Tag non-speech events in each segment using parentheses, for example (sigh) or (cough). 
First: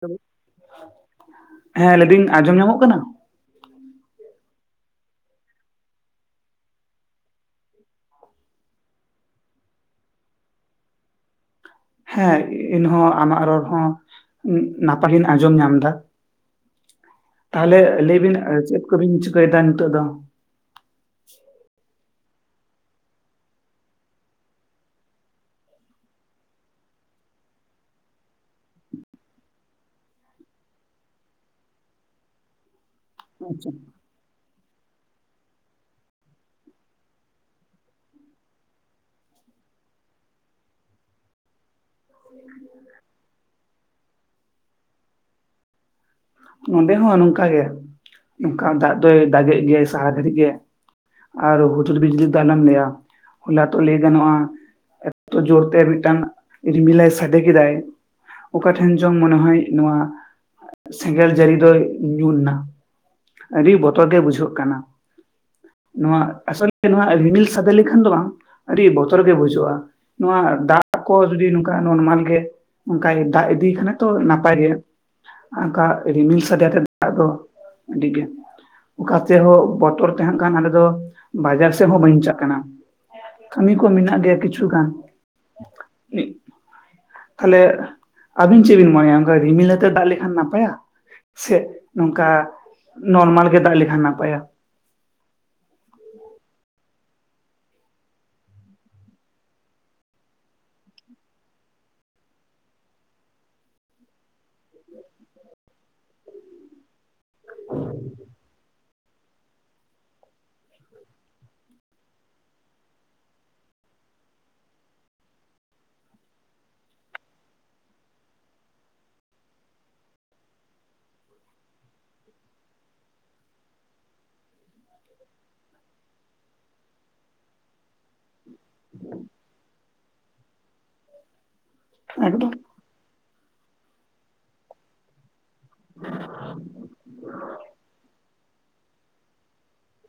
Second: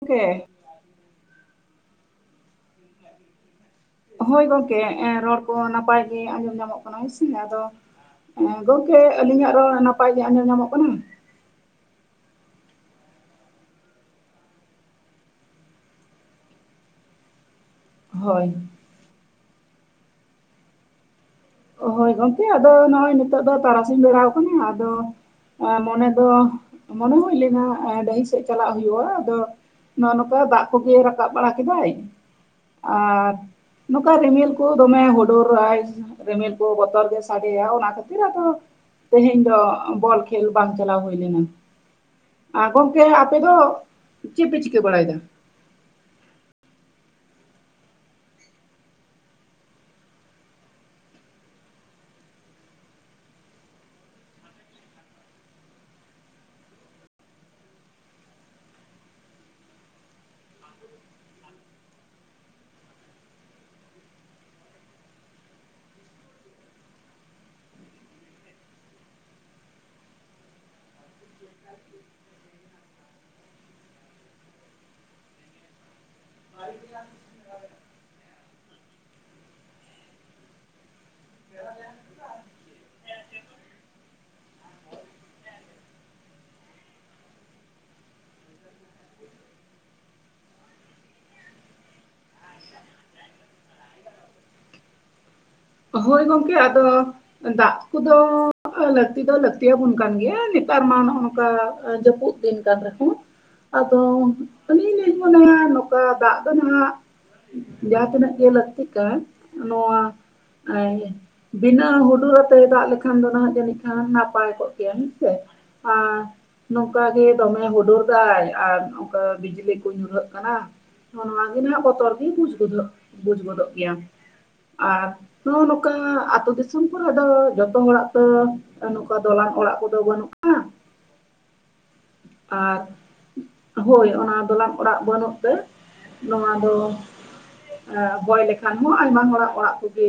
ᱜᱚᱝᱠᱮ ᱦᱮᱞᱳ ᱦᱮᱸ ᱞᱟᱹᱭ ᱮᱫᱟᱹᱧ ᱟᱸᱡᱚᱢ ᱧᱚᱜᱚᱜ ᱠᱟᱱᱟ ᱦᱚᱭ ᱜᱚᱝᱠᱮ ᱨᱚᱲ ᱠᱚ ᱦᱚᱸ ᱱᱟᱯᱟᱭ ᱜᱮ ᱟᱸᱡᱚᱢ ᱧᱟᱢᱚᱜ ᱠᱟᱱᱟ ᱦᱮᱸ ᱥᱮ ᱟᱫᱚ ᱦᱮᱸ ᱜᱚᱝᱠᱮ ᱟᱹᱞᱤᱧᱟᱜ ᱨᱚᱲ ᱱᱟᱯᱟᱭ ᱜᱮ ᱟᱸᱡᱚᱢ ᱧᱟᱢᱚᱜ ᱠᱟᱱᱟ ᱦᱮᱸ ᱤᱧ ᱦᱚᱸ ᱟᱢᱟᱜ ᱨᱚᱲ ᱦᱚᱸ ᱱᱟᱯᱟᱭ ᱤᱧ ᱟᱸᱡᱚᱢ ᱧᱟᱢ ᱮᱫᱟ ᱛᱟᱦᱚᱞᱮ ᱞᱟᱹᱭ ᱵᱤᱱ ᱦᱳᱭ ᱪᱮᱫ ᱠᱚ ᱵᱤᱱ ᱪᱤᱠᱟᱹ ᱮᱫᱟ ᱱᱤᱛᱚᱜ ᱫᱚ ᱦᱚᱭ ᱜᱚᱝᱠᱮ ᱟᱫᱚ ᱱᱚᱜᱼᱚᱭ ᱱᱤᱛᱚᱜ ᱫᱚ ᱛᱟᱨᱟᱥᱤᱧ ᱵᱮᱲᱟᱣ ᱟᱠᱟᱱᱟ ᱟᱫᱚ ᱢᱚᱱᱮ ᱫᱚ ᱢᱚᱱᱮ ᱦᱩᱭ ᱞᱮᱱᱟ ᱰᱟᱹᱦᱤ ᱥᱮᱫ ᱪᱟᱞᱟᱜ ᱦᱩᱭᱩᱜᱼᱟ ᱟᱫᱚ ᱱᱚᱜ ᱱᱚᱠᱟ ᱫᱟᱜ ᱠᱚ ᱜᱮ ᱨᱟᱠᱟᱵ ᱵᱟᱲᱟ ᱠᱮᱫᱟᱭ ᱟᱨ ᱟᱪᱪᱷᱟ ᱱᱚᱝᱠᱟ ᱨᱤᱢᱤᱞ ᱠᱚ ᱫᱚᱢᱮ ᱦᱩᱰᱩᱨᱟᱭ ᱨᱤᱢᱤᱞ ᱠᱚ ᱵᱚᱛᱚᱨ ᱜᱮ ᱥᱟᱰᱮᱭᱟ ᱚᱱᱟ ᱠᱷᱟᱹᱛᱤᱨ ᱟᱫᱚ ᱛᱮᱦᱮᱧ ᱫᱚ ᱵᱚᱞ ᱠᱷᱮᱞ ᱵᱟᱝ ᱪᱟᱞᱟᱣ ᱦᱩᱭ ᱞᱮᱱᱟ ᱟᱸ ᱜᱚᱝᱠᱮ ᱟᱯᱮ ᱫᱚ ᱪᱮᱫ ᱯᱮ ᱪᱤᱠᱟᱹ ᱵᱟᱲᱟ ᱮᱫᱟ ᱱᱚᱸᱰᱮ ᱦᱚᱸ ᱱᱚᱝᱠᱟ ᱜᱮ ᱱᱚᱝᱠᱟ ᱫᱟᱜ ᱫᱚᱭ ᱫᱟᱜ ᱫᱟᱜ ᱜᱮᱫ ᱜᱮᱭᱟᱭ ᱥᱟᱦᱟ ᱨᱮᱫ ᱜᱮᱭᱟᱭ ᱟᱨ ᱦᱩᱡᱩᱨ ᱵᱤᱡᱽᱞᱤ ᱫᱚ ᱟᱞᱚᱢ ᱞᱟᱹᱭᱟ ᱦᱚᱞᱟ ᱛᱚ ᱞᱟᱹᱭ ᱜᱟᱱᱚᱜᱼᱟ ᱮᱛᱚ ᱡᱳᱨ ᱛᱮ ᱢᱤᱫᱴᱟᱹᱝ ᱨᱤᱢᱤᱞᱟᱭ ᱥᱟᱰᱮ ᱠᱮᱫᱟᱭ ᱚᱠᱟ ᱴᱷᱮᱱ ᱪᱚᱝ ᱢᱚᱱᱮ (unintelligible) ᱥᱮᱸᱜᱮᱞ ᱡᱟᱹᱲᱤ ᱫᱚᱭ ᱧᱩᱨ ᱮᱱᱟ, ᱟᱹᱰᱤ ᱵᱚᱛᱚᱨ ᱜᱮ ᱵᱩᱡᱷᱟᱹᱣᱜ ᱠᱟᱱᱟ ᱱᱚᱣᱟ ᱟᱥᱚᱞ ᱱᱚᱣᱟ ᱨᱤᱢᱤᱞ ᱥᱟᱰᱮ ᱞᱮ ᱠᱷᱟᱱ ᱫᱚ ᱵᱟᱝ ᱟᱹᱰᱤ ᱵᱚᱛᱚᱨ ᱜᱮ ᱵᱩᱡᱷᱟᱹᱣᱜᱼᱟ ᱱᱚᱣᱟ ᱫᱟᱜ ᱠᱚ ᱡᱩᱫᱤ ᱱᱚᱝᱠᱟ ᱱᱚᱨᱢᱟᱞ ᱜᱮ ᱱᱚᱝᱠᱟᱭ ᱫᱟᱜ ᱤᱫᱤ ᱠᱷᱟᱱ ᱛᱚ ᱱᱟᱯᱟᱭ ᱜᱮ ᱚᱱᱠᱟ ᱨᱤᱢᱤᱞ ᱥᱟᱰᱮ ᱛᱮ ᱫᱟᱜ ᱫᱚ ᱟᱹᱰᱤ ᱜᱮ ᱚᱠᱟ ᱛᱮᱦᱚᱸ ᱵᱚᱛᱚᱨ ᱛᱟᱦᱮᱱ ᱠᱷᱟᱱ ᱟᱞᱮ ᱫᱚ ᱵᱟᱡᱟᱨ ᱥᱮᱫ ᱦᱚᱸ ᱵᱟᱹᱧ ᱪᱟᱜ ᱠᱟᱱᱟ ᱠᱟᱹᱢᱤ ᱠᱚ ᱢᱮᱱᱟᱜ ᱜᱮᱭᱟ ᱠᱤᱪᱷᱩ ᱜᱟᱱ ᱛᱟᱦᱞᱮ ᱟᱹᱵᱤᱱ ᱪᱮᱫ ᱵᱤᱱ ᱢᱚᱱᱮᱭᱟ ᱚᱱᱠᱟ ᱨᱤᱢᱤᱞ ᱟᱛᱮ ᱫᱟᱜ ᱞᱮ ᱞᱮᱠᱷᱟᱱ ᱱᱟᱯᱟᱭᱟ ᱥᱮᱫ ᱱᱚᱝᱠᱟ ᱱᱚᱨᱢᱟᱞ ᱜᱮ ᱫᱟᱜ ᱞᱮᱠᱷᱟᱱ ᱱᱟᱯᱟᱭᱟ ᱦᱚᱭ ᱜᱚᱢᱠᱮ ᱟᱫᱚ ᱫᱟᱜ ᱠᱚ ᱫᱚ ᱞᱟᱹᱠᱛᱤ ᱫᱚ ᱞᱟᱹᱠᱛᱤ ᱟᱵᱚᱱ ᱠᱟᱱ ᱜᱮᱭᱟ ᱱᱮᱛᱟᱨ ᱢᱟ ᱱᱚᱜ ᱱᱚᱝᱠᱟ ᱡᱟᱹᱯᱩᱫ ᱫᱤᱱ ᱠᱟᱱ ᱨᱮᱦᱚᱸ ᱟᱫᱚ ᱩᱱᱤ ᱞᱤᱧ ᱢᱚᱱᱮᱭᱟ ᱱᱚᱝᱠᱟ ᱫᱟᱜ ᱫᱚ ᱱᱟᱦᱟᱜ ᱡᱟᱦᱟᱸ ᱛᱤᱱᱟᱹᱜ ᱜᱮ ᱞᱟᱹᱠᱛᱤᱜ ᱠᱟᱱ ᱱᱚᱣᱟ (unintelligible) ᱵᱤᱱᱟᱹ ᱦᱩᱰᱩᱨᱟᱛᱮ ᱫᱟᱜ ᱞᱮᱠᱷᱟᱱ ᱫᱚ ᱱᱟᱦᱟᱜ ᱡᱟᱹᱱᱤᱡ ᱠᱷᱟᱱ ᱱᱟᱯᱟᱭ ᱠᱚᱜ ᱠᱮᱭᱟ ᱦᱩᱸ ᱥᱮ (unintelligible) ᱱᱚᱝᱠᱟ ᱜᱮ ᱫᱚᱢᱮ ᱦᱩᱰᱩᱨ ᱫᱟᱭ ᱟᱨ ᱱᱚᱝᱠᱟ ᱵᱤᱡᱽᱞᱤ ᱠᱚ ᱧᱩᱨᱦᱟᱹᱜ ᱠᱟᱱᱟ ᱱᱚᱣᱟᱜᱮ ᱱᱟᱸᱦ ᱵᱚᱛᱚᱨ ᱜᱮ ᱵᱩᱡᱽ ᱜᱚᱫᱷᱚᱜ ᱵᱩᱡᱽ ᱜᱚᱫᱚᱜ ᱜᱮᱭᱟ ᱟᱨ ᱱᱚᱜᱼᱚᱭ ᱱᱚᱝᱠᱟ ᱟᱛᱩ ᱫᱤᱥᱚᱢ ᱠᱚᱨᱮ ᱫᱚ ᱡᱚᱛᱚ ᱦᱚᱲᱟᱜ ᱛᱚ ᱱᱚᱝᱠᱟ ᱫᱚᱞᱟᱱ ᱚᱲᱟᱜ ᱠᱚᱫᱚ ᱵᱟᱹᱱᱩᱜᱼᱟ ᱮᱠᱫᱚᱢ ᱟᱨ ᱦᱳᱭ ᱚᱱᱟ ᱫᱚᱞᱟᱱ ᱚᱲᱟᱜ ᱵᱟᱹᱱᱩᱜ ᱱᱚᱣᱟ ᱫᱚ ᱵᱚᱭ ᱞᱮᱠᱷᱟᱱ ᱦᱚᱸ ᱟᱭᱢᱟ ᱦᱚᱲᱟᱜ ᱚᱲᱟᱜ ᱠᱚᱜᱮ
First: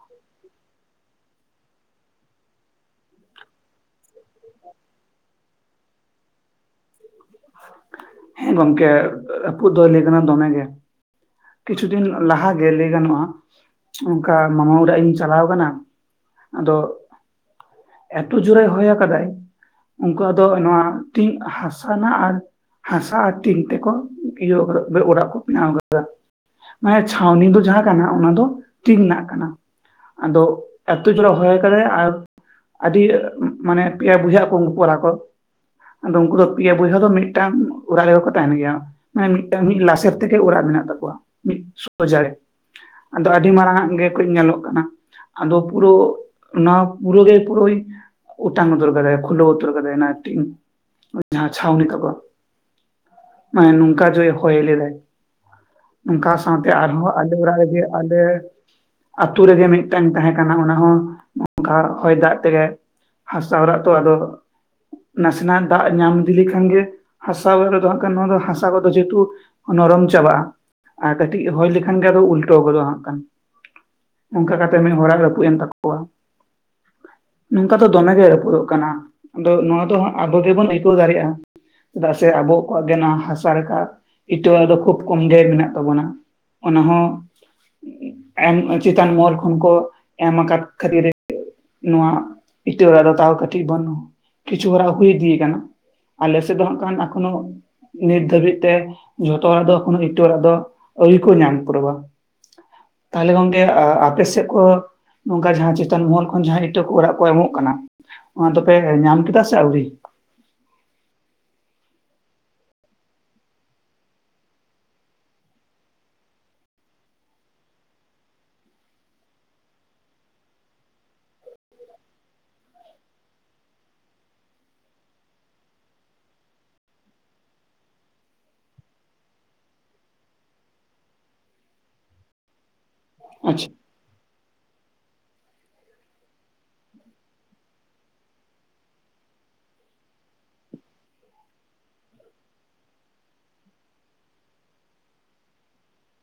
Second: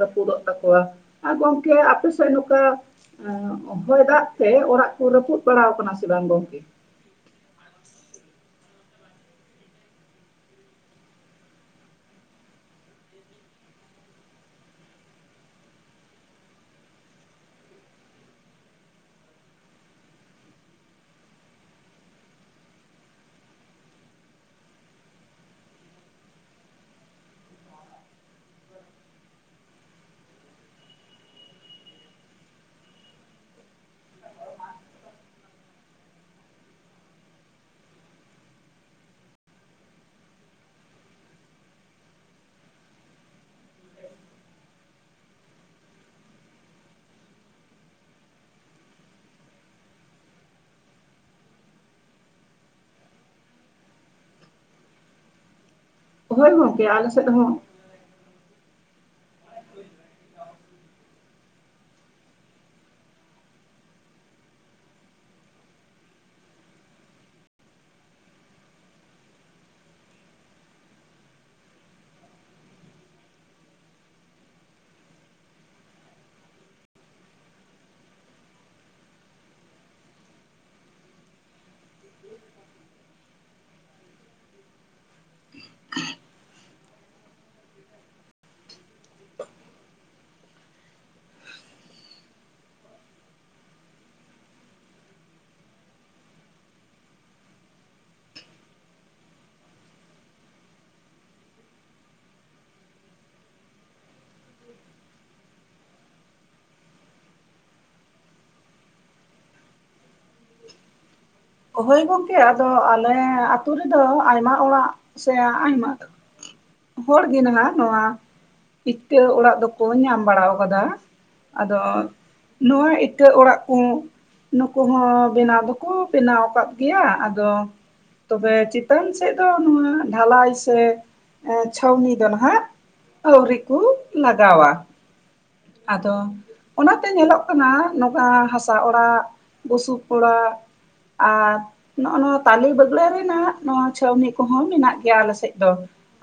ᱨᱟᱹᱯᱩᱫᱚᱜ ᱛᱟᱠᱚᱣᱟ ᱟᱨ ᱜᱚᱝᱠᱮ ᱟᱯᱮ ᱥᱮᱫ ᱱᱚᱝᱠᱟ ᱮ ᱦᱚᱭ ᱫᱟᱜ ᱛᱮ ᱚᱲᱟᱜ ᱠᱚ ᱨᱟᱹᱯᱩᱫ ᱵᱟᱲᱟ ᱠᱟᱱᱟ ᱥᱮ ᱵᱟᱝ ᱜᱚᱝᱠᱮ? ᱦᱮᱸ ᱜᱚᱝᱠᱮ ᱨᱟᱹᱯᱩᱫ ᱫᱚ ᱞᱟᱹᱭᱩᱜ ᱠᱟᱱᱟ ᱫᱚᱢᱮ ᱜᱮ ᱠᱤᱪᱷᱩ ᱫᱤᱱ ᱞᱟᱦᱟᱜᱮ ᱞᱟᱹᱭ ᱜᱟᱱᱚᱜᱼᱟ ᱚᱱᱠᱟ ᱢᱟᱢᱟ ᱚᱲᱟᱜ ᱤᱧ ᱪᱟᱞᱟᱣ ᱠᱟᱱᱟ ᱟᱫᱚ ᱮᱛ ᱡᱩᱨᱮ ᱦᱚᱭ ᱠᱟᱫᱟᱭ ᱩᱱᱠᱩᱣᱟᱜ ᱫᱚ ᱱᱚᱣᱟ ᱴᱤᱧ ᱦᱟᱸᱥ (unintelligible) ᱟᱨ ᱦᱟᱥᱟ ᱟᱨ ᱴᱤᱱ ᱛᱮᱠᱚ ᱤᱭᱟᱹ ᱠᱟᱫᱟ ᱚᱲᱟᱜ ᱠᱚ ᱵᱮᱱᱟᱣ ᱠᱟᱫᱟ ᱢᱟᱱᱮ ᱪᱷᱟᱣᱱᱤ ᱫᱚ ᱡᱟᱦᱟᱸ ᱠᱟᱱᱟ ᱚᱱᱟ ᱫᱚ ᱴᱤᱧ ᱨᱮᱱᱟᱜ ᱠᱟᱱᱟ ᱟᱫᱚ ᱮᱛ ᱡᱳᱨᱮ ᱦᱚᱭ ᱠᱟᱫᱟᱭ ᱟᱨ ᱟᱹᱰᱤ ᱢᱟᱱᱮ ᱯᱮᱭᱟ ᱵᱚᱭᱦᱟ ᱟᱠᱟ ᱩᱱᱠᱩ ᱠᱚᱲᱟ ᱠᱚ ᱟᱫᱚ ᱩᱱᱠᱩ ᱫᱚ ᱯᱮᱭᱟ ᱵᱚᱭᱦᱟ ᱫᱚ ᱢᱤᱫᱴᱟᱝ ᱚᱲᱟᱜ ᱨᱮᱜᱮᱠᱚ ᱛᱟᱦᱮᱱ ᱜᱮᱭᱟ ᱢᱟᱱᱮ ᱢᱤᱫᱴᱟᱝ ᱢᱤᱫ ᱞᱟᱥᱮᱨ ᱛᱮᱜᱮ ᱚᱲᱟᱜ ᱢᱮᱱᱟᱜ ᱛᱟᱠᱚᱣᱟ ᱢᱤᱫ ᱥᱚᱡᱟ ᱜᱮ ᱟᱫᱚ ᱟᱹᱰᱤ ᱢᱟᱨᱟᱝᱼᱟᱜ ᱜᱮᱠᱚ ᱧᱮᱞᱚᱜ ᱠᱟᱱᱟ ᱟᱫᱚ ᱯᱩᱨᱳ ᱚᱱᱟ ᱯᱩᱨᱟᱹᱜᱮ ᱯᱩᱨᱟᱹᱭ ᱚᱴᱟᱝ ᱩᱛᱟᱹᱨ ᱠᱟᱫᱟᱭ ᱠᱷᱩᱞᱟᱹᱣ ᱩᱛᱟᱹᱨ ᱠᱟᱫᱟᱭ ᱚᱱᱟ ᱴᱤᱧ ᱡᱟᱦᱟᱸ ᱪᱷᱟᱣᱱᱤ ᱠᱚᱫᱚ ᱢᱟᱱᱮ ᱱᱚᱝᱠᱟ ᱡᱚᱭᱮ ᱦᱚᱭ ᱞᱮᱫᱟᱭ ᱱᱚᱝᱠᱟ ᱦᱳᱭ ᱥᱟᱶᱛᱮ ᱜᱚᱢᱠᱮ ᱟᱨᱦᱚᱸ ᱥᱮᱫ ᱟᱞᱮ ᱦᱚᱸ ᱚᱲᱟᱜ ᱨᱮᱜᱮ ᱟᱞᱮ ᱟᱛᱩ ᱨᱮᱜᱮ ᱢᱤᱫᱴᱟᱝ ᱛᱟᱦᱮᱸ ᱠᱟᱱᱟ ᱚᱱᱟᱦᱚᱸ ᱱᱚᱝᱠᱟ ᱦᱚᱭ ᱫᱟᱜ ᱛᱮᱜᱮ ᱦᱟᱥᱟ ᱚᱬᱟᱜ ᱛᱚ ᱟᱫᱚ ᱱᱟᱥᱮᱱᱟᱜ ᱫᱟᱜ ᱧᱟᱢ ᱤᱫᱤ ᱞᱮᱠᱷᱟᱱ ᱜᱮ ᱦᱟᱥᱟ ᱚᱲᱟᱜ ᱨᱮᱫᱚ ᱦᱟᱸᱜ ᱠᱷᱟᱱ ᱱᱚᱣᱟ ᱫᱚ ᱦᱟᱥᱟ ᱠᱚᱫᱚ ᱡᱮᱦᱩᱛᱩ ᱱᱚᱨᱚᱢ ᱪᱟᱵᱟᱜᱼᱟ ᱟᱨ ᱠᱟᱹᱴᱤᱡ ᱦᱚᱭ ᱞᱮᱠᱷᱟᱱ ᱜᱮ ᱟᱫᱚ ᱩᱞᱴᱟᱹᱣ ᱜᱚᱫᱚᱜᱼᱟ ᱦᱟᱸᱠᱷᱟᱱ ᱱᱚᱝᱠᱟ ᱠᱟᱛᱮᱜ ᱢᱤᱫ ᱦᱚᱲᱟᱜ ᱨᱟᱹᱯᱩᱫ ᱮᱱ ᱛᱟᱠᱚᱣᱟ ᱱᱚᱝᱠᱟ ᱫᱚ ᱫᱚᱢᱮᱜᱮ ᱨᱟᱹᱯᱩᱫᱚᱜ ᱠᱟᱱᱟ ᱟᱫᱚ ᱱᱚᱣᱟ ᱫᱚ ᱟᱵᱚ ᱜᱮᱵᱚᱱ ᱟᱹᱭᱠᱟᱹᱣ ᱫᱟᱲᱮᱭᱟᱜᱼᱟ ᱪᱮᱫᱟᱜ ᱥᱮ ᱟᱵᱚ ᱠᱚᱣᱟᱜ ᱜᱮ ᱱᱚᱣᱟ ᱦᱟᱥᱟ ᱞᱮᱠᱟ ᱤᱴᱟᱹ ᱫᱚ ᱠᱷᱩᱵ ᱠᱚᱢ ᱜᱮ ᱢᱮᱱᱟᱜ ᱛᱟᱵᱚᱱᱟ ᱚᱱᱟ ᱦᱚᱸ ᱮᱢ ᱪᱮᱛᱟᱱ ᱢᱚᱦᱚᱞ ᱠᱷᱚᱱ ᱠᱚ ᱮᱢ ᱟᱠᱟᱫ ᱠᱷᱟᱹᱛᱤᱨ ᱱᱚᱣᱟ ᱤᱴᱟᱹ ᱚᱲᱟᱜ ᱫᱚ ᱛᱟᱣ ᱠᱟᱹᱴᱤᱡ ᱵᱟᱱᱩᱜ ᱠᱤᱪᱷᱩ ᱦᱚᱲᱟᱜ ᱫᱚ ᱦᱩᱭᱤᱫᱤᱭ ᱠᱟᱱᱟ ᱟᱞᱮ ᱥᱮᱫ ᱫᱚ ᱦᱟᱸᱜ ᱠᱷᱟᱱ ᱮᱠᱷᱚᱱᱳ ᱱᱤᱛ ᱫᱷᱟᱹᱵᱤᱡ ᱛᱮ ᱡᱷᱚᱛᱚ ᱦᱚᱲ ᱫᱚ ᱮᱠᱷᱚᱱᱚ ᱤᱴᱟᱹ ᱚᱲᱟᱜ ᱫᱚ ᱟᱹᱣᱨᱤ ᱠᱚ ᱧᱟᱢ ᱯᱩᱨᱟᱹᱣᱟ ᱛᱟᱦᱚᱞᱮ ᱜᱚᱝᱠᱮ ᱟᱯᱮ ᱥᱮᱫ ᱠᱚ ᱱᱚᱝᱠᱟ ᱡᱟᱦᱟᱸ ᱪᱮᱛᱟᱱ ᱢᱚᱦᱚᱞ ᱠᱷᱚᱱ ᱡᱟᱦᱟᱸ ᱤᱴᱟᱹ ᱠᱚ ᱚᱲᱟᱜ ᱠᱚ ᱮᱢᱚᱜ ᱠᱟᱱᱟ ᱚᱱᱟ ᱫᱚᱯᱮ ᱧᱟᱢ ᱠᱮᱫᱟ ᱥᱮ ᱟᱹᱣᱨᱤ? ᱦᱚᱭ ᱜᱚᱝᱠᱮ ᱟᱫᱚ ᱟᱞᱮ ᱟᱹᱛᱩ ᱨᱮᱫᱚ ᱟᱭᱢᱟ ᱚᱲᱟᱜ ᱥᱮ ᱟᱭᱢᱟ ᱦᱚᱲᱜᱮ ᱱᱟᱦᱟᱜ ᱱᱚᱣᱟ ᱤᱴᱟᱹ ᱚᱲᱟᱜ ᱫᱚᱠᱚ ᱧᱟᱢ ᱵᱟᱲᱟᱣ ᱠᱟᱫᱟ ᱟᱫᱚ ᱱᱚᱣᱟ ᱤᱴᱟᱹ ᱚᱲᱟᱜ ᱠᱚ ᱱᱩᱠᱩ ᱦᱚᱸ ᱵᱮᱱᱟᱣ ᱫᱚᱠᱚ ᱵᱮᱱᱟᱣ ᱠᱟᱫ ᱜᱮᱭᱟ ᱟᱫᱚ ᱛᱚᱵᱮ ᱪᱮᱛᱟᱱ ᱥᱮᱫ ᱫᱚ ᱱᱚᱣᱟ ᱰᱷᱟᱞᱟᱭ ᱥᱮ ᱪᱷᱟᱹᱣᱱᱤ ᱫᱚ ᱱᱟᱸᱜ ᱟᱹᱣᱨᱤ ᱟᱪᱪᱷᱟ ᱠᱚ ᱞᱟᱜᱟᱣᱟ ᱟᱫᱚ ᱚᱱᱟᱛᱮ ᱧᱮᱞᱚᱜ ᱠᱟᱱᱟ ᱱᱚᱝᱠᱟ ᱦᱟᱥᱟ ᱚᱲᱟᱜ ᱵᱩᱥᱩᱵ ᱚᱲᱟᱜ ᱟᱨ ᱱᱚᱜᱼᱚᱭ ᱱᱚᱣᱟ ᱛᱟᱞᱮ ᱵᱟᱹᱜᱲᱟᱹ ᱨᱮᱱᱟᱜ ᱱᱚᱣᱟ ᱪᱷᱟᱴᱟᱹᱣᱱᱤ ᱠᱚᱦᱚᱸ ᱢᱮᱱᱟᱜ ᱜᱮᱭᱟ ᱟᱞᱮ ᱥᱮᱫ ᱫᱚ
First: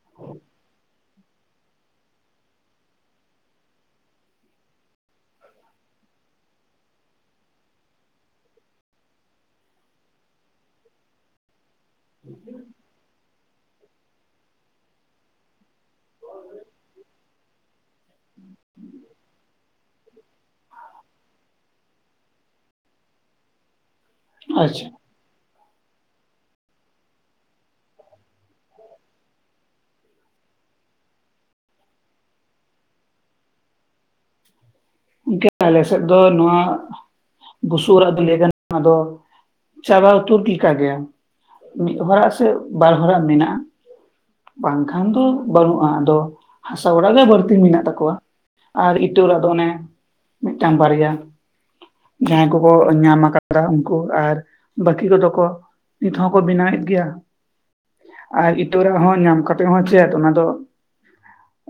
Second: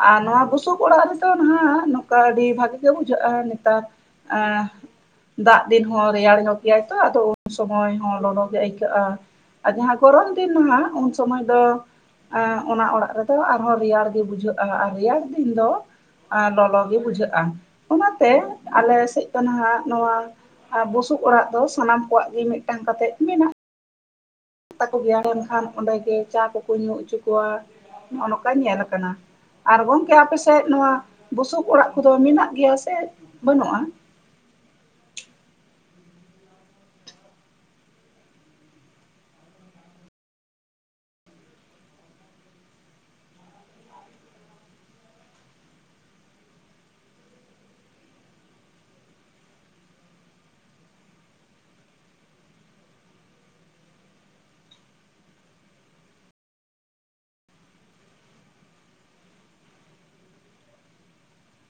ᱟᱨ ᱱᱚᱣᱟ ᱵᱩᱥᱩᱵᱽ ᱚᱲᱟᱜ ᱨᱮᱫᱚ ᱱᱟᱸᱜ ᱱᱚᱝᱠᱟ ᱜᱮ ᱟᱹᱰᱤ ᱵᱷᱟᱜᱮ ᱜᱮ ᱵᱩᱡᱷᱟᱹᱜᱼᱟ ᱱᱮᱛᱟᱨ (unintelligible) ᱫᱟᱜ ᱫᱤᱱ ᱦᱚᱸ ᱨᱮᱭᱟᱲ ᱧᱚᱜ ᱜᱮᱭᱟᱭ ᱛᱚ ᱟᱫᱚ ᱩᱱ ᱥᱚᱢᱚᱭ ᱦᱚᱸ ᱞᱚᱞᱚ ᱜᱮ ᱟᱹᱭᱠᱟᱹᱜᱼᱟ ᱟᱨ ᱡᱟᱸᱦᱟᱸ ᱜᱚᱨᱚᱢ ᱫᱤᱱ ᱫᱚ ᱦᱟᱸᱜ ᱩᱱ ᱥᱚᱢᱚᱭ ᱫᱚ ᱚᱱᱟ ᱚᱲᱟᱜ ᱨᱮᱫᱚ ᱟᱨᱦᱚᱸ ᱨᱮᱭᱟᱲ ᱜᱮ ᱵᱩᱡᱷᱟᱹᱜᱼᱟ ᱟᱨ ᱨᱮᱭᱟᱲ ᱫᱤᱱ ᱫᱚ ᱟ ᱞᱚᱞᱚ ᱜᱤ ᱵᱩᱡᱷᱟᱹᱜ-ᱟ ᱚᱱᱟᱛᱮ ᱟᱞᱮ ᱥᱮᱡ ᱫᱚ ᱱᱟᱦᱟᱜ ᱱᱚᱣᱟ ᱟᱨ ᱵᱩᱥᱩᱵ ᱚᱲᱟᱜ ᱫᱚ ᱥᱟᱱᱟᱢ ᱠᱚᱣᱟᱜ ᱜᱤ ᱢᱤᱫᱴᱟᱝ ᱠᱟᱛᱮᱫ ᱢᱮᱱᱟᱜ ᱟᱪᱪᱷᱟ ᱛᱟᱠᱚ ᱜᱮᱭ ᱮᱱᱠᱷᱟᱱ ᱚᱸᱰᱮ ᱜᱮ ᱪᱟ ᱠᱚᱠᱚ ᱧᱩ ᱚᱪᱚ ᱠᱚᱣᱟ ᱱᱚᱜ-ᱚ ᱱᱚᱸᱠᱟ ᱧᱮᱞ ᱟᱠᱟᱱᱟ ᱟᱨ ᱜᱚᱝᱠᱮ ᱟᱯᱮᱥᱮᱫ ᱱᱚᱣᱟ ᱵᱩᱥᱩᱵ ᱚᱲᱟᱜ ᱠᱚᱫᱚ ᱢᱮᱱᱟᱜ ᱜᱮᱭᱟ ᱥᱮ ᱵᱟᱹᱱᱩᱜᱼᱟ ᱜᱚᱝᱠᱮ ᱟᱞᱮᱥᱮᱫ ᱫᱚ ᱱᱚᱣᱟ ᱵᱩᱥᱩᱵ ᱚᱲᱟᱜ ᱫᱚ ᱞᱟᱹᱭ ᱜᱟᱱᱚᱜᱼᱟ ᱟᱫᱚ ᱪᱟᱵᱟ ᱩᱛᱟᱹᱨ ᱞᱮᱠᱟ ᱜᱮ ᱢᱤᱫ ᱦᱚᱲᱟᱜ ᱥᱮ ᱵᱟᱨ ᱦᱚᱲᱟᱜ ᱢᱮᱱᱟᱜᱼᱟ ᱵᱟᱝᱠᱷᱟᱱ ᱫᱚ ᱵᱟᱹᱱᱩᱜᱼᱟ ᱟᱫᱚ ᱦᱟᱥᱟ ᱚᱲᱟᱜ ᱜᱮ ᱵᱟᱲᱛᱤ ᱢᱮᱱᱟᱜ ᱛᱟᱠᱚᱣᱟ ᱟᱨ ᱤᱴᱟᱹ ᱚᱲᱟᱜ ᱫᱚ ᱚᱱᱮ ᱢᱤᱴᱟᱝ ᱵᱟᱨᱭᱟ ᱡᱟᱸᱦᱟᱸᱭ ᱠᱚᱠᱚ ᱧᱟᱢ ᱟᱠᱟᱫᱟ ᱩᱱᱠᱩ ᱟᱨ ᱵᱟᱺᱠᱤ ᱠᱚᱫᱚ ᱠᱚ ᱱᱤᱛ ᱦᱚᱸᱠᱚ ᱵᱮᱱᱟᱣᱮᱫ ᱜᱮᱭᱟ ᱟᱨ ᱤᱴᱟᱹ ᱚᱲᱟᱜ ᱦᱚᱸ ᱧᱟᱢ ᱠᱟᱛᱮᱫ ᱦᱚᱸ ᱪᱮᱫ ᱚᱱᱟ ᱫᱚ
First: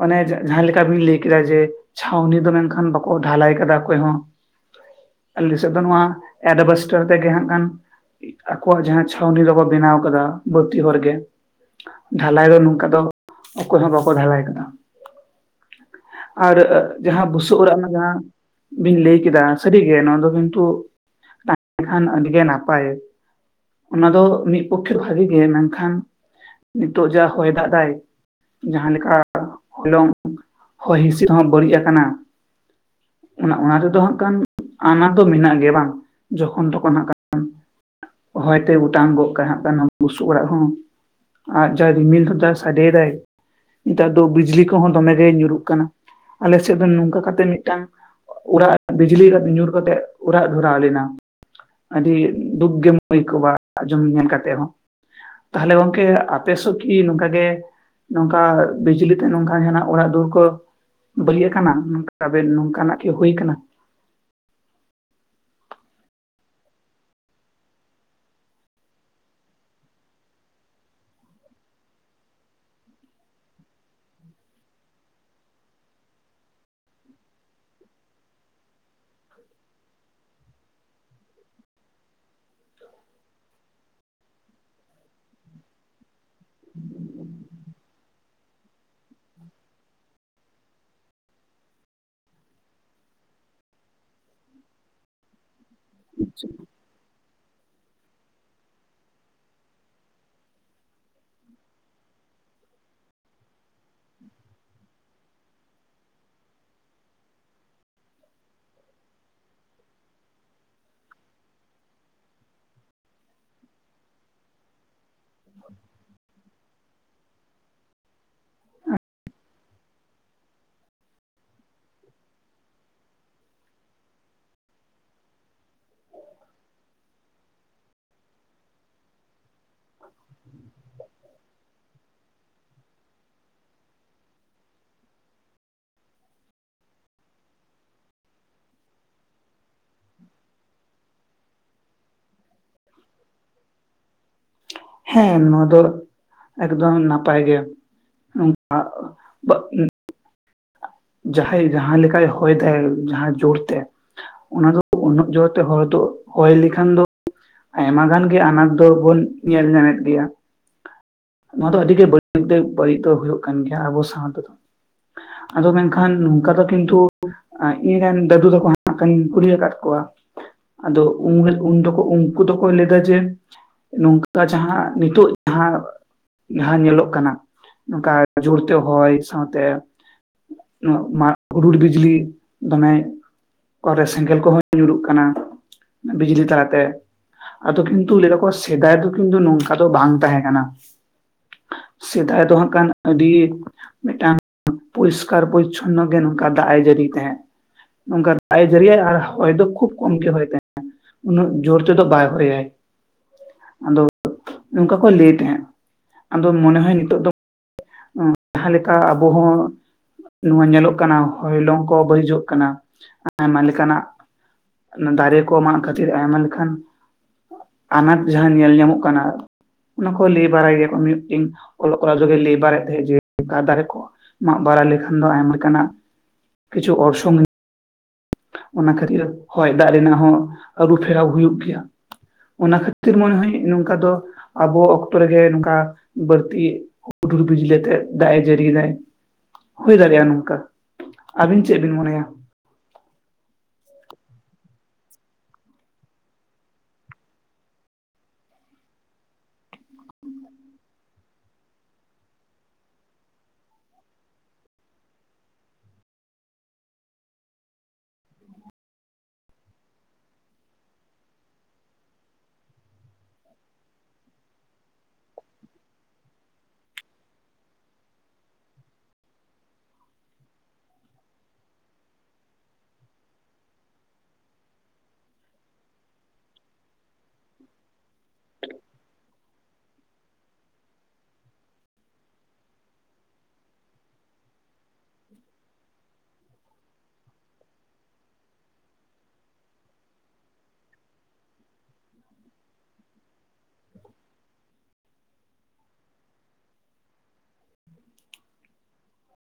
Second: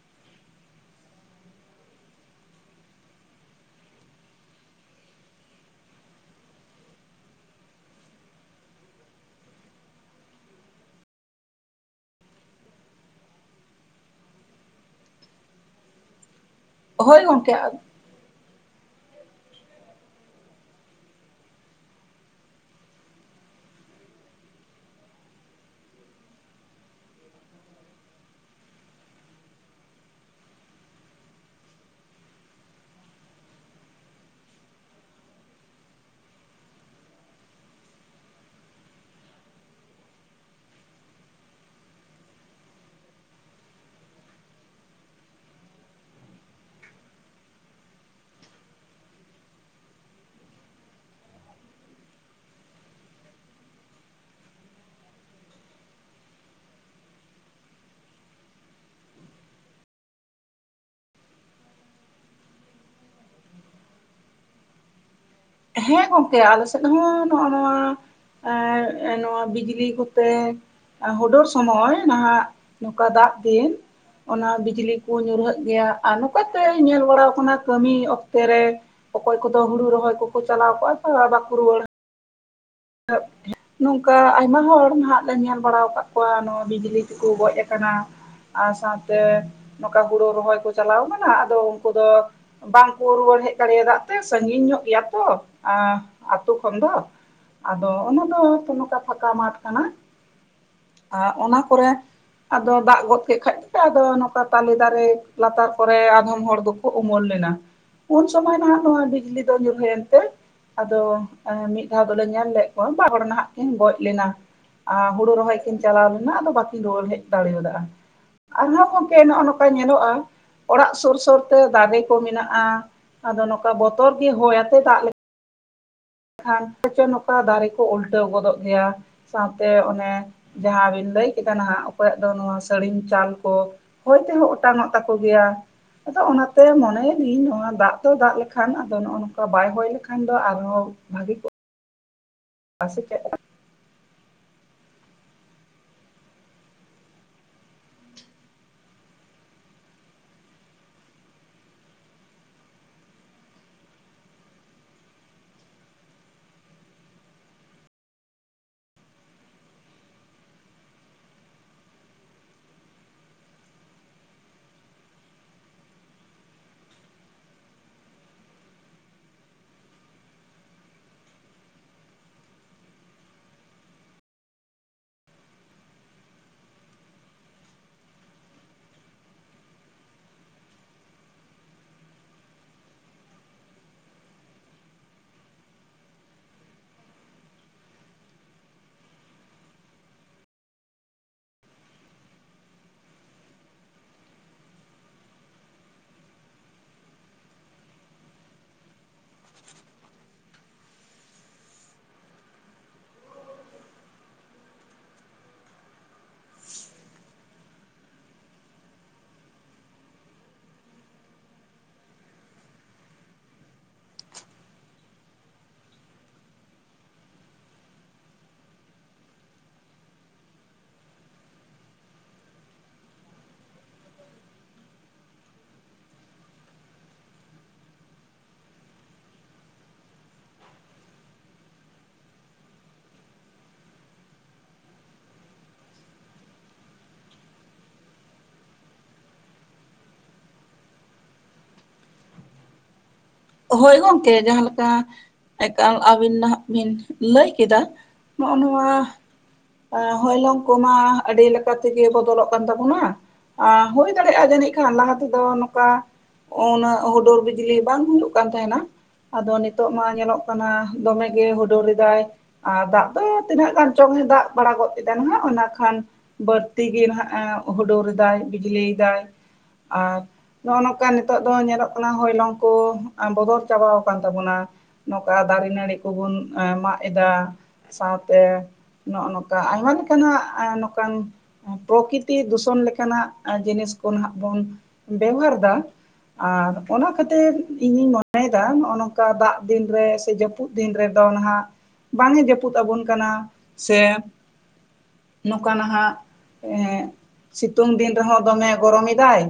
ᱚᱱᱮ ᱡᱟᱸᱦᱟᱸ ᱞᱮᱠᱟ ᱵᱤᱱ ᱞᱟᱹᱭ ᱠᱮᱫᱟ ᱡᱮ ᱪᱷᱟᱣᱱᱤ ᱫᱚ ᱢᱮᱱᱠᱷᱟᱱ ᱠᱚ ᱰᱷᱟᱞᱟᱭ ᱠᱟᱫᱟ ᱚᱠᱚᱭ ᱦᱚᱸ ᱟᱞᱮᱥᱮᱫ ᱫᱚ ᱱᱚᱣᱟ ᱮᱰᱵᱮᱥᱴᱟᱨ ᱛᱮᱜᱮ ᱦᱟᱸᱜ ᱠᱷᱟᱱ ᱟᱠᱚᱣᱟᱜ ᱡᱟᱸᱦᱟᱸ ᱪᱷᱟᱣᱱᱤ ᱫᱚᱠᱚ ᱵᱮᱱᱟᱣ ᱠᱟᱫᱟ ᱵᱟᱹᱲᱛᱤ ᱦᱚᱲ ᱜᱮ ᱰᱷᱟᱞᱟᱭ ᱫᱚ ᱱᱚᱝᱠᱟ ᱫᱚ ᱚᱠᱚᱭ ᱦᱚᱸ ᱵᱟᱠᱚ ᱰᱷᱟᱞᱟᱭ ᱠᱟᱫᱟ ᱟᱨ ᱦᱳᱭ ᱡᱟᱸᱦᱟᱸ ᱜᱚᱝᱠᱮ ᱵᱩᱥᱩᱵ ᱚᱲᱟᱜ ᱚᱱᱟ ᱡᱟᱸᱦᱟ ᱵᱤᱱ ᱞᱟᱹᱭ ᱠᱮᱫᱟ ᱥᱟᱹᱨᱤᱜᱮ ᱱᱚᱣᱟ ᱫᱚ ᱠᱤᱱᱛᱩ ᱛᱟᱦᱮᱸ ᱞᱮᱠᱷᱟᱱ ᱟᱹᱰᱤ ᱜᱮ ᱱᱟᱯᱟᱭ ᱚᱱᱟ ᱫᱚ ᱢᱤᱫ ᱯᱚᱠᱠᱷᱮ ᱵᱷᱟᱜᱤ ᱜᱮ ᱢᱮᱱᱠᱷᱟᱱ ᱱᱤᱛᱚᱜ ᱡᱟ ᱦᱚᱭ ᱫᱟᱜ ᱫᱟᱭ ᱡᱟᱸᱦᱟᱸ ᱞᱮᱠᱟ ᱦᱚᱞᱚᱝ ᱦᱚᱭ ᱦᱤᱸᱥᱤᱫ ᱦᱚᱸ ᱵᱟᱹᱲᱤᱡ ᱟᱠᱟᱱᱟ ᱚᱱᱟ ᱚᱱᱟ ᱨᱮᱫᱚ ᱦᱟᱸᱜ ᱠᱷᱟᱱ ᱟᱱᱟᱴ ᱫᱚ ᱢᱮᱱᱟᱜ ᱜᱮᱭᱟ ᱵᱟᱝ ᱡᱚᱠᱷᱚᱱ ᱛᱚᱠᱷᱚᱱ ᱦᱟᱸᱜ ᱠᱷᱟᱱ ᱦᱚᱭᱛᱮ ᱚᱴᱟᱝ ᱜᱚᱜ ᱠᱟᱜ-ᱟ ᱦᱟᱸᱜ ᱠᱷᱟᱱ ᱵᱩᱥᱩᱵ ᱚᱲᱟᱜ ᱦᱚᱸ ᱟᱨ ᱡᱟᱭ ᱨᱤᱢᱤᱞ ᱫᱟᱭ ᱥᱟᱰᱮᱭᱫᱟᱭ ᱱᱮᱛᱟᱨ ᱫᱚ ᱵᱤᱡᱽᱞᱤ ᱠᱚᱸᱦᱚᱸ ᱫᱚᱢᱮ ᱜᱮ ᱧᱩᱨᱩᱜ ᱠᱟᱱᱟ ᱟᱞᱮ ᱥᱮᱫ ᱫᱚ ᱱᱚᱝᱠᱟ ᱠᱟᱛᱮ ᱢᱤᱫ ᱴᱟᱝ ᱚᱲᱟᱜ ᱵᱤᱡᱽᱞᱤ ᱠᱟᱛᱮ ᱧᱩᱨ ᱠᱟᱛᱮᱜ ᱚᱲᱟᱜ ᱫᱷᱚᱨᱟᱣ ᱞᱮᱱᱟ ᱟᱰᱤ ᱫᱩᱠ ᱜᱮᱢ ᱟᱹᱭᱠᱟᱹᱣᱟ ᱟᱡᱚᱢ ᱧᱮᱞ ᱠᱟᱛᱮᱜ ᱦᱚᱸ ᱛᱟᱦᱞᱮ ᱜᱚᱝᱠᱮ ᱟᱯᱮᱥᱚ ᱠᱤ ᱱᱚᱝᱠᱟ ᱜᱮ ᱱᱚᱝᱠᱟ ᱵᱤᱡᱽᱞᱤᱛᱮ ᱱᱚᱝᱠᱟ ᱡᱟᱦᱱᱟᱜ ᱚᱲᱟᱜ ᱫᱩᱣᱟᱹᱨ ᱠᱚ ᱵᱟᱲᱤᱡ ᱟᱠᱟᱱᱟ ᱛᱠᱵᱮᱱ ᱱᱚᱝᱠᱟᱱᱟᱜ ᱠᱤ ᱦᱩᱭ ᱠᱟᱱᱟ ᱦᱮᱸ ᱜᱚᱝᱠᱮ ᱟᱞᱮ ᱥᱮᱫ ᱦᱚᱸ ᱱᱚᱜ-ᱚ ᱱᱚᱣᱟ ᱮ ᱱᱚᱣᱟ ᱵᱤᱡᱽᱞᱤ ᱠᱚᱛᱮ ᱦᱩᱰᱚᱨ ᱥᱚᱢᱚᱭ ᱱᱟᱦᱟᱜ ᱱᱚᱝᱠᱟ ᱫᱟᱜ ᱫᱤᱱ ᱚᱱᱟ ᱵᱤᱡᱽᱞᱤ ᱠᱩ ᱧᱩᱨᱦᱟᱹᱜ ᱜᱮᱭᱟ ᱟᱨ ᱱᱚᱠᱟᱛᱮ ᱧᱮᱞ ᱵᱟᱲᱟᱣ ᱠᱟᱱᱟ ᱠᱟᱹᱢᱤ ᱚᱠᱛᱮ ᱨᱮ ᱚᱠᱚᱭ ᱠᱚᱫᱚ ᱦᱩᱲᱩ ᱨᱚᱦᱚᱭ ᱠᱚᱠᱚ ᱪᱟᱞᱟᱣ ᱠᱚᱜᱼᱟ ᱛᱚ ᱵᱟᱠᱚ ᱨᱩᱣᱟᱹᱲᱟ (unintelligible) ᱱᱚᱝᱠᱟ ᱟᱭᱢᱟ ᱦᱚᱲ ᱱᱟᱦᱟᱜ ᱞᱮ ᱧᱮᱞ ᱵᱟᱲᱟᱣ ᱠᱟᱫ ᱠᱚᱣᱟ ᱱᱚᱣᱟ ᱵᱤᱡᱽᱞᱤ ᱛᱮᱠᱩ ᱜᱚᱡ ᱟᱠᱟᱱᱟ ᱟᱨ ᱥᱟᱶᱛᱮ ᱱᱚᱸᱠᱟ ᱦᱩᱲᱩ ᱨᱚᱦᱚᱭ ᱠᱚ ᱪᱟᱞᱟᱣ ᱠᱟᱱᱟ ᱟᱫᱚ ᱩᱱᱠᱩ ᱫᱚ ᱵᱟᱝᱠᱚ ᱨᱩᱣᱟᱹᱲ ᱦᱮᱡ ᱫᱟᱲᱮᱭᱫᱟ ᱫᱟᱜ ᱛᱮ ᱥᱟᱸᱜᱤᱧ ᱧᱚᱜ ᱜᱮᱭᱟ ᱠᱚ ᱟᱛᱩ ᱠᱷᱚᱱ ᱫᱚ ᱟᱫᱚ ᱚᱱᱟ ᱫᱚ ᱱᱚᱸᱠᱟ ᱯᱷᱟᱠᱟ ᱢᱟᱴᱷ ᱠᱟᱱᱟ ᱚᱱᱟ ᱠᱚᱨᱮ ᱟᱫᱚ ᱫᱟᱜ ᱜᱚᱫ ᱠᱮᱫ ᱠᱷᱟᱡ ᱟᱫᱚ ᱱᱚᱸᱠᱟ ᱛᱟᱞᱮ ᱫᱟᱨᱮ ᱞᱟᱛᱟᱨ ᱠᱚᱨᱮ ᱟᱫᱷᱚᱢ ᱦᱚᱲ ᱫᱚ ᱠᱚ ᱩᱢᱩᱞ ᱞᱮᱱᱟ ᱩᱱ ᱥᱚᱢᱚᱭ ᱱᱟᱦᱟᱜ ᱱᱚᱣᱟ ᱵᱤᱡᱞᱤ ᱫᱚ ᱧᱩᱨᱦᱟᱹᱭᱮᱱ ᱛᱮ ᱟᱫᱚ ᱢᱤᱫ ᱫᱷᱟᱣ ᱫᱚᱞᱮ ᱧᱮᱞ ᱞᱮᱫ ᱠᱚᱣᱟ ᱵᱟᱨ ᱦᱚᱲ ᱱᱟᱦᱟᱜ ᱠᱤᱱ ᱜᱚᱡ ᱞᱮᱱᱟ ᱦᱩᱲᱩ ᱨᱚᱦᱚᱭ ᱠᱤᱱ ᱪᱟᱞᱟᱣ ᱞᱮᱱᱟ ᱟᱫᱚ ᱵᱟᱠᱤᱱ ᱨᱩᱣᱟᱹᱲ ᱦᱮᱡ ᱫᱟᱲᱮᱭᱟᱫᱟ ᱟᱨᱦᱚᱸ ᱜᱚᱝᱠᱮ ᱱᱚᱜᱼᱚ ᱱᱚᱝᱠᱟ ᱧᱮᱞᱚᱜᱼᱟ ᱚᱲᱟᱜ ᱥᱩᱨ ᱥᱩᱨᱛᱮ ᱫᱟᱨᱮ ᱠᱚ ᱢᱮᱱᱟᱜᱼᱟ ᱟᱫᱚ ᱱᱚᱝᱠᱟ ᱵᱚᱛᱚᱨ ᱜᱮ ᱦᱚᱭ ᱟᱛᱮ ᱫᱟᱜ ᱠᱷᱟᱱ ᱯᱟᱪᱚ ᱱᱚᱝᱠᱟ ᱫᱟᱨᱮ ᱠᱚ ᱩᱞᱴᱟᱹᱣ ᱜᱚᱫᱚᱜ ᱜᱮᱭᱟ ᱥᱟᱶᱛᱮ ᱚᱱᱮ ᱡᱟᱦᱟᱸ ᱵᱤᱱ ᱞᱟᱹᱭ ᱠᱮᱫᱟ ᱱᱟᱦᱟᱜ ᱚᱠᱚᱭᱟᱜ ᱫᱚ ᱱᱚᱣᱟ ᱥᱟᱹᱲᱤᱢ ᱪᱟᱞ ᱠᱚ ᱦᱚᱭ ᱛᱮᱦᱚᱸ ᱚᱴᱟᱝᱚᱜ ᱛᱟᱠᱚ ᱜᱮᱭᱟ ᱟᱫᱚ ᱚᱱᱟᱛᱮ ᱢᱚᱱᱮᱭᱮ ᱫᱤᱧ ᱱᱚᱣᱟ ᱫᱟᱜ ᱫᱚ ᱫᱟᱜ ᱞᱮᱠᱷᱟᱱ ᱟᱫᱚ ᱱᱚᱜ-ᱚ ᱱᱚᱝᱠᱟ ᱵᱟᱭ ᱦᱚᱭ ᱞᱮᱠᱷᱟᱱ ᱫᱚ ᱟᱨᱦᱚᱸ ᱵᱷᱟᱹᱜᱮ ᱠᱚᱜ- ᱟ ᱥᱮ ᱪᱮᱫᱠᱟ ᱦᱮᱸ ᱱᱚᱣᱟ ᱫᱚ ᱮᱠᱫᱚᱢ ᱱᱟᱯᱟᱭ ᱜᱮ (unintelligible) ᱡᱟᱦᱟᱸᱭ ᱡᱟᱦᱟᱸ ᱞᱮᱠᱟᱭ ᱦᱚᱭ ᱫᱟᱭ ᱡᱟᱦᱟᱸ ᱡᱳᱨᱛᱮ ᱚᱱᱟ ᱫᱚ ᱩᱱᱟᱹᱜ ᱡᱳᱨᱛᱮ ᱦᱚᱭ ᱫᱚ ᱦᱚᱭ ᱞᱮᱠᱷᱟᱱ ᱫᱚ ᱟᱭᱢᱟ ᱜᱟᱱ ᱜᱮ ᱟᱱᱟᱴ ᱫᱚᱵᱚᱱ ᱧᱮᱞ ᱧᱟᱢᱮᱫ ᱜᱮᱭᱟ ᱱᱚᱣᱟ ᱫᱚ ᱟᱹᱰᱤ ᱜᱮ ᱵᱟᱹᱲᱤᱡ ᱫᱚ ᱵᱟᱹᱲᱤᱡ ᱫᱚ ᱦᱩᱭᱩᱜ ᱠᱟᱱ ᱜᱮᱭᱟ ᱟᱵᱚ ᱥᱟᱶ ᱛᱮᱫᱚ ᱟᱫᱚ ᱢᱮᱱᱠᱷᱟᱱ, ᱱᱚᱝᱠᱟ ᱫᱚ ᱠᱤᱱᱛᱩ ᱤᱧ ᱨᱮᱱ ᱫᱟᱹᱫᱩ ᱛᱟᱠᱚ ᱦᱟᱱᱟ (inaudible) ᱠᱟᱹᱧ ᱠᱩᱞᱤ ᱟᱠᱟᱫ ᱠᱚᱣᱟ ᱟᱫᱚ ᱩᱱᱨᱮ ᱩᱱ ᱫᱚᱠᱚ ᱩᱱ ᱩᱱᱠᱩ ᱫᱚᱠᱚ ᱞᱟᱹᱭᱟ ᱡᱮ ᱱᱚᱝᱠᱟ ᱡᱟᱦᱟᱸ ᱱᱤᱛᱚᱜ ᱡᱟᱦᱟᱸ ᱡᱟᱦᱟᱸ ᱧᱮᱞᱚᱜ ᱠᱟᱱᱟ ᱱᱚᱝᱠᱟ ᱡᱳᱨᱛᱮ ᱦᱚᱭ ᱥᱟᱶᱛᱮ (unintelligible) ᱦᱩᱰᱩᱨ ᱵᱤᱡᱽᱞᱤ ᱫᱚᱢᱮ ᱚᱠᱟ ᱨᱮ ᱥᱮᱸᱜᱮᱞ ᱠᱚᱦᱚᱸ ᱧᱩᱨᱩᱜ ᱠᱟᱱᱟ ᱵᱤᱡᱽᱞᱤ ᱛᱟᱞᱟᱛᱮ ᱟᱫᱚ ᱠᱤᱱᱛᱩ ᱞᱟᱹᱭ ᱫᱟᱠᱚ ᱥᱮᱫᱟᱭ ᱫᱚ ᱠᱤᱱᱛᱩ ᱱᱚᱝᱠᱟ ᱫᱚ ᱵᱟᱝ ᱛᱟᱦᱮᱸ ᱠᱟᱱᱟ ᱥᱮᱫᱟᱭ ᱫᱚ ᱦᱟᱸᱜ ᱠᱟᱱ ᱟᱹᱰᱤ ᱢᱤᱫᱴᱟᱝ ᱯᱚᱨᱤᱥᱠᱟᱨ ᱯᱚᱨᱤᱪᱷᱚᱱᱱᱚ ᱜᱮ ᱱᱚᱝᱠᱟ ᱫᱟᱜ ᱮ ᱡᱟᱹᱲᱤ ᱛᱟᱦᱮᱸᱜ ᱱᱚᱝᱠᱟ ᱫᱟᱜ ᱮ ᱡᱟᱹᱨᱤᱭᱟ ᱟᱨ ᱦᱚᱭ ᱫᱚ ᱠᱷᱩᱵ ᱠᱚᱢᱜᱮ ᱦᱚᱭ ᱛᱟᱦᱮᱱᱟ᱾ ᱩᱱᱟᱹᱜ ᱡᱳᱨ ᱱᱚᱛᱮ ᱫᱚ ᱵᱟᱭ ᱦᱚᱭᱟᱭ ᱟᱫᱚ ᱱᱚᱝᱠᱟ ᱠᱚ ᱞᱟᱹᱭ ᱛᱟᱦᱮᱸᱫ, ᱟᱫᱚ ᱢᱚᱱᱮ ᱦᱚᱭ ᱱᱤᱛᱚᱜ ᱫᱚ ᱡᱟᱦᱟᱸ ᱞᱮᱠᱟ ᱟᱵᱚ ᱦᱚᱸ ᱱᱚᱣᱟ ᱧᱮᱞᱚᱜ ᱠᱟᱱᱟ ᱦᱚᱭᱞᱚᱝ ᱠᱚ ᱵᱟᱹᱲᱤᱡᱚᱜ ᱠᱟᱱᱟ ᱟᱭᱢᱟ ᱞᱮᱠᱟᱱᱟᱜ ᱫᱟᱨᱮ ᱠᱚ ᱢᱟᱜ ᱠᱷᱟᱹᱛᱤᱨ ᱟᱭᱢᱟ ᱞᱮᱠᱟᱱ ᱟᱱᱟᱴ ᱡᱟᱦᱟᱸ ᱧᱮᱞ ᱧᱟᱢᱚᱜ ᱠᱟᱱᱟ ᱟᱨ ᱚᱱᱟ ᱠᱚ ᱞᱟᱹᱭ ᱵᱟᱲᱟᱭ ᱜᱮᱭᱟᱠᱚ ᱢᱤ-ᱢᱤᱫᱴᱤᱱ ᱚᱞᱚᱜ ᱠᱚᱲᱟ ᱫᱚᱞᱮ ᱞᱟᱹᱭ ᱵᱟᱲᱟᱭᱮᱫ ᱛᱟᱦᱮᱸ ᱡᱮ ᱚᱱᱠᱟ ᱫᱟᱨᱮ ᱠᱚ ᱢᱟᱜ ᱵᱟᱲᱟ ᱞᱮᱠᱷᱟᱱ ᱫᱚ ᱟᱭᱢᱟ ᱞᱮᱠᱟᱱᱟᱜ ᱠᱤᱪᱷᱩ ᱚᱨᱥᱚᱝ ᱚᱱᱟ ᱠᱷᱟᱹᱛᱤᱨ ᱦᱚᱭ ᱫᱟᱜ ᱨᱮᱱᱟᱜ ᱦᱚᱸ ᱟᱹᱨᱩᱯᱷᱮᱨᱟᱣ ᱦᱩᱭᱩᱜ ᱜᱮᱭᱟ ᱚᱱᱟ ᱠᱷᱟᱹᱛᱤᱨ ᱢᱚᱱᱮ ᱦᱚᱭ ᱱᱚᱝᱠᱟ ᱫᱚ ᱟᱵᱚ ᱚᱠᱛᱚ ᱨᱮᱜᱮ ᱱᱚᱝᱠᱟ ᱵᱟᱹᱲᱛᱤ ᱦᱩᱰᱩᱨ ᱵᱤᱡᱽᱞᱤ ᱟᱛᱮᱜ ᱫᱟᱜ ᱮ ᱡᱟᱹᱲᱤᱭᱮᱫᱟᱭ ᱦᱩᱭ ᱫᱟᱲᱮᱭᱟᱜᱼᱟ ᱱᱚᱝᱠᱟ ᱟᱹᱵᱤᱱ ᱪᱮᱫ ᱵᱤᱱ ᱢᱚᱱᱮᱭᱟ ᱦᱳᱭ ᱜᱚᱝᱠᱮ ᱡᱟᱦᱟᱸ ᱞᱮᱠᱟ ᱮᱠᱟᱞ ᱟᱹᱵᱤᱱ ᱱᱟᱦᱟᱜ ᱵᱤᱱ ᱞᱟᱹᱭ ᱠᱮᱫᱟ ᱱᱚᱜᱼᱚ ᱱᱚᱣᱟ ᱦᱚᱭᱞᱚᱝ ᱠᱚᱢᱟ ᱟᱹᱰᱤ ᱞᱮᱠᱟ ᱛᱮᱜᱮ ᱵᱚᱫᱚᱞᱚᱜ ᱠᱟᱱ ᱛᱟᱵᱚᱱᱟ ᱦᱩᱭ ᱫᱟᱲᱮᱭᱟᱜᱼᱟ ᱡᱟᱹᱱᱤᱡ ᱠᱷᱟᱱ ᱞᱟᱦᱟ ᱛᱮᱫᱚ ᱱᱚᱝᱠᱟ ᱩᱱᱟᱹᱜ ᱦᱩᱰᱚᱨ ᱵᱤᱡᱽᱞᱤ ᱵᱟᱝ ᱦᱩᱭᱩᱜ ᱠᱟᱱ ᱛᱟᱦᱮᱱᱟ ᱟᱫᱚ ᱱᱤᱛᱚᱜ ᱢᱟ ᱧᱮᱞᱚᱜ ᱠᱟᱱᱟ ᱫᱚᱢᱮ ᱜᱮ ᱦᱳᱰᱳᱨ ᱮᱫᱟᱭ ᱟᱨ ᱫᱟᱜ ᱫᱚ ᱛᱤᱱᱟᱹᱜ ᱜᱟᱱ ᱪᱚᱝ ᱮ ᱫᱟᱜ ᱵᱟᱲᱟ ᱜᱚᱫ ᱠᱮᱫᱟ ᱱᱟᱜ ᱚᱱᱟ ᱠᱷᱟᱱ ᱵᱟᱹᱲᱛᱤ ᱜᱮ ᱦᱟᱜ ᱮ ᱦᱩᱰᱩᱨ ᱫᱟᱭ ᱵᱤᱡᱽᱞᱤᱭ ᱫᱟᱭ ᱟᱨ ᱱᱚᱜᱼᱚ ᱱᱚᱝᱠᱟ ᱱᱤᱛᱚᱜ ᱫᱚ ᱧᱮᱞᱚᱜ ᱠᱟᱱᱟ ᱦᱚᱭᱞᱚᱝ ᱠᱚ ᱵᱚᱫᱚᱞ ‌ᱪᱟᱵᱟᱣ ᱟᱠᱟᱱ ᱛᱟᱵᱚᱱᱟ ᱱᱚᱝᱠᱟ ᱫᱟᱨᱮ ᱱᱟᱹᱲᱤ ᱠᱚᱵᱩᱱ ᱢᱟᱜ ᱮᱫᱟ ᱥᱟᱶᱛᱮ ᱱᱚᱜᱼᱚ ᱱᱚᱝᱠᱟᱱ ᱟᱭᱢᱟ ᱞᱮᱠᱟᱱᱟᱜ ᱱᱚᱝᱠᱟᱱ ᱯᱨᱚᱠᱤᱛᱤ ᱫᱩᱥᱚᱱ ᱞᱮᱠᱟᱱᱟᱜ ᱡᱤᱱᱤᱥ ᱠᱚ ᱱᱟᱸᱜ ᱵᱚᱱ ᱵᱮᱵᱷᱟᱨ ᱮᱫᱟ ᱟᱨ ᱚᱱᱟ ᱠᱷᱟᱹᱛᱤᱨ ᱤᱧᱤᱧ ᱢᱚᱱᱮᱭᱮᱫᱟ ᱱᱚᱜᱼᱚᱭ ᱱᱚᱝᱠᱟ ᱫᱟᱜ ᱫᱤᱱ ᱨᱮ ᱥᱮ ᱡᱟᱹᱯᱩᱫ ᱫᱤᱱ ᱨᱮᱫᱚ ᱱᱟᱦᱟᱜ ᱵᱟᱝ ᱮ ᱡᱟᱹᱯᱩᱫ ᱟᱵᱚᱱ ᱠᱟᱱᱟ᱾ ᱥᱮ ᱱᱚᱝᱠᱟ ᱱᱟᱦᱟᱜ ᱮ ᱥᱤᱛᱩᱝ ᱫᱤᱱ ᱨᱮᱦᱚᱸ ᱫᱚᱢᱮ ᱜᱚᱨᱚᱢᱮᱫᱟᱭ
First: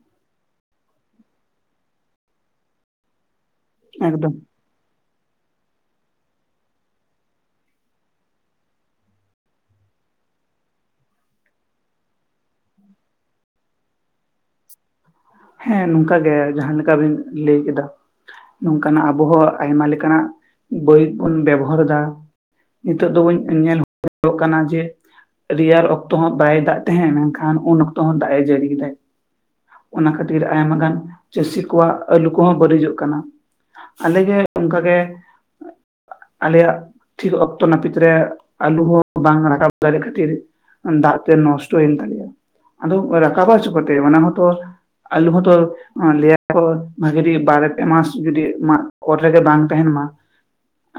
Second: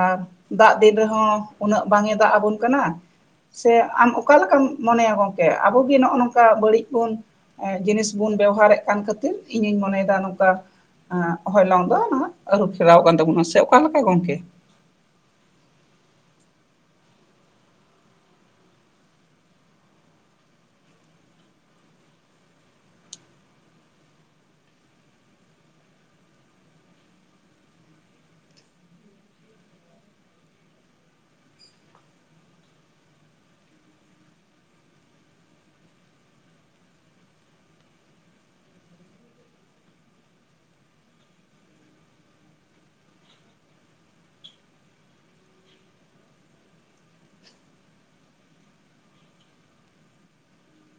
ᱟᱨ ᱫᱟᱜ ᱫᱤᱱ ᱨᱮᱦᱚᱸ ᱩᱱᱟᱹᱜ ᱵᱟᱝ ᱮ ᱫᱟᱜ ᱟᱵᱚᱱ ᱠᱟᱱᱟ, ᱥᱮ ᱟᱢ ᱮᱠᱫᱚᱢ ᱚᱠᱟ ᱞᱮᱠᱟᱢ ᱢᱚᱱᱮᱭᱟ ᱜᱚᱝᱠᱮ ᱟᱵᱚ ᱜᱮ ᱱᱚᱜᱼᱚ ᱱᱚᱝᱠᱟ ᱵᱟᱹᱲᱤᱡ ᱵᱚᱱ ᱜᱴᱡᱤᱱᱤᱥ ᱵᱚᱱ ᱵᱮᱵᱷᱟᱨᱮᱫ ᱠᱟᱱ ᱠᱷᱟᱹᱛᱤᱨ ᱤᱧᱤᱧ ᱢᱚᱱᱮᱭᱮᱫᱟ ᱱᱚᱝᱠᱟ ᱦᱚᱭᱞᱚᱝ ᱫᱚ ᱱᱟ ᱟᱹᱨᱩ ᱯᱷᱮᱨᱟᱣ ᱠᱟᱱ ᱛᱟᱵᱚᱱᱟ ᱥᱮ ᱚᱠᱟᱞᱮᱠᱟ ᱜᱚᱝᱠᱮ? ᱦᱮᱸ ᱱᱚᱝᱠᱟ ᱜᱮ ᱡᱟᱦᱟᱸᱞᱮᱠᱟ ᱵᱤᱱ ᱞᱟᱹᱭ ᱠᱮᱫᱟ ᱱᱚᱝᱠᱟᱱᱟᱜ ᱟᱵᱚ ᱦᱚᱸ ᱟᱭᱢᱟ ᱞᱮᱠᱟᱱᱟᱜ ᱵᱳᱭᱤ ᱵᱚᱱ ᱵᱮᱵᱚᱦᱟᱨ ᱫᱟ ᱦᱤᱛᱚᱜ ᱫᱚᱵᱚᱱ ᱧᱮᱞ ᱦᱩᱭᱩᱜᱚᱜ ᱠᱟᱱᱟ ᱡᱮ ᱨᱮᱭᱟᱲ ᱚᱠᱛᱚ ᱦᱚᱸ ᱵᱟᱭ ᱫᱟᱜ ᱛᱟᱦᱮᱸᱫ ᱢᱮᱱᱠᱷᱟᱱ ᱩᱱ ᱚᱠᱛᱚ ᱦᱚᱸ ᱫᱟᱜ ᱮ ᱡᱟᱹᱲᱤ ᱠᱮᱫᱟᱭ ᱚᱱᱟ ᱠᱷᱟᱹᱛᱤᱨ ᱟᱭᱢᱟ ᱜᱟᱱ ᱪᱟᱹᱥᱤ ᱠᱚᱣᱟᱜ ᱟᱹᱞᱩ ᱠᱚᱦᱚᱸ ᱵᱟᱹᱲᱤᱡᱚᱜ ᱠᱟᱱᱟ ᱟᱞᱮᱜᱮ ᱚᱝᱠᱟᱜᱮ ᱟᱞᱮᱭᱟᱜ ᱴᱷᱤᱠ ᱚᱠᱛᱚ ᱱᱟᱹᱯᱤᱛ ᱨᱮ ᱟᱞᱩ ᱦᱚᱸ ᱵᱟᱝ ᱨᱟᱠᱟᱵ ᱫᱟᱲᱮ ᱠᱷᱟᱹᱛᱤᱨ ᱫᱟᱜ ᱛᱮ ᱱᱚᱥᱴᱚᱭᱮᱱ ᱛᱟᱞᱮᱭᱟ ᱟᱫᱚ ᱨᱟᱠᱟᱵᱟ ᱪᱤᱠᱳᱛᱮ ᱚᱱᱟ ᱦᱚᱸᱛᱚ ᱟᱞᱩ ᱦᱚᱸᱛᱚ ᱞᱭᱟᱠᱚ ᱵᱷᱟᱜᱮ ᱴᱷᱤᱠ ᱵᱟᱨ ᱯᱮ ᱢᱟᱥ ᱡᱩᱫᱤ ᱢᱟ ᱚᱨ ᱨᱮᱜᱮ ᱵᱟᱝ ᱛᱟᱦᱮᱱ ᱢᱟ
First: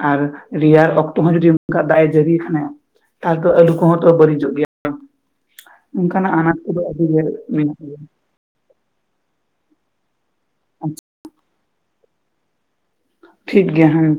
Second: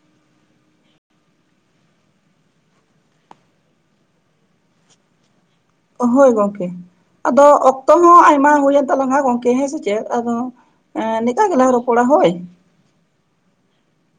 ᱟᱨ ᱨᱮᱭᱟᱲ ᱚᱠᱛᱚ ᱦᱚᱸ ᱡᱩᱫᱤ ᱚᱝᱠᱟ ᱫᱟᱜ ᱮ ᱡᱟᱹᱲᱤ ᱠᱷᱟᱱ-ᱮ ᱛᱟᱦᱞᱮ ᱛᱚ ᱟᱞᱩ ᱠᱚᱦᱚᱸ ᱛᱚ ᱵᱟᱹᱲᱤᱡᱚᱜ ᱜᱮᱭᱟ ᱦᱳᱭ ᱚᱱᱠᱟᱱᱟᱜ ᱟᱱᱟᱴ ᱜᱚᱝᱠᱮ ᱠᱚᱫᱚ ᱟᱹᱰᱤ ᱜᱮ ᱟᱫᱚ ᱢᱮᱱᱟᱜ ᱚᱠᱛᱚ ᱜᱮᱭᱟ ᱦᱚᱸ ᱟᱭᱢᱟ ᱦᱩᱭᱮᱱ ᱛᱟᱞᱟᱝᱼᱟ ᱜᱚᱢ ᱦᱮᱸ ᱥᱮ ᱪᱮᱫ ᱟᱫᱚ ᱟᱪᱪᱷᱟ ᱱᱤᱠᱟᱹ ᱜᱮᱞᱟᱝ ᱨᱚᱯᱚᱲᱟ ᱦᱳᱭ ᱴᱷᱤᱠ ᱜᱮᱭᱟ ᱦᱩᱸ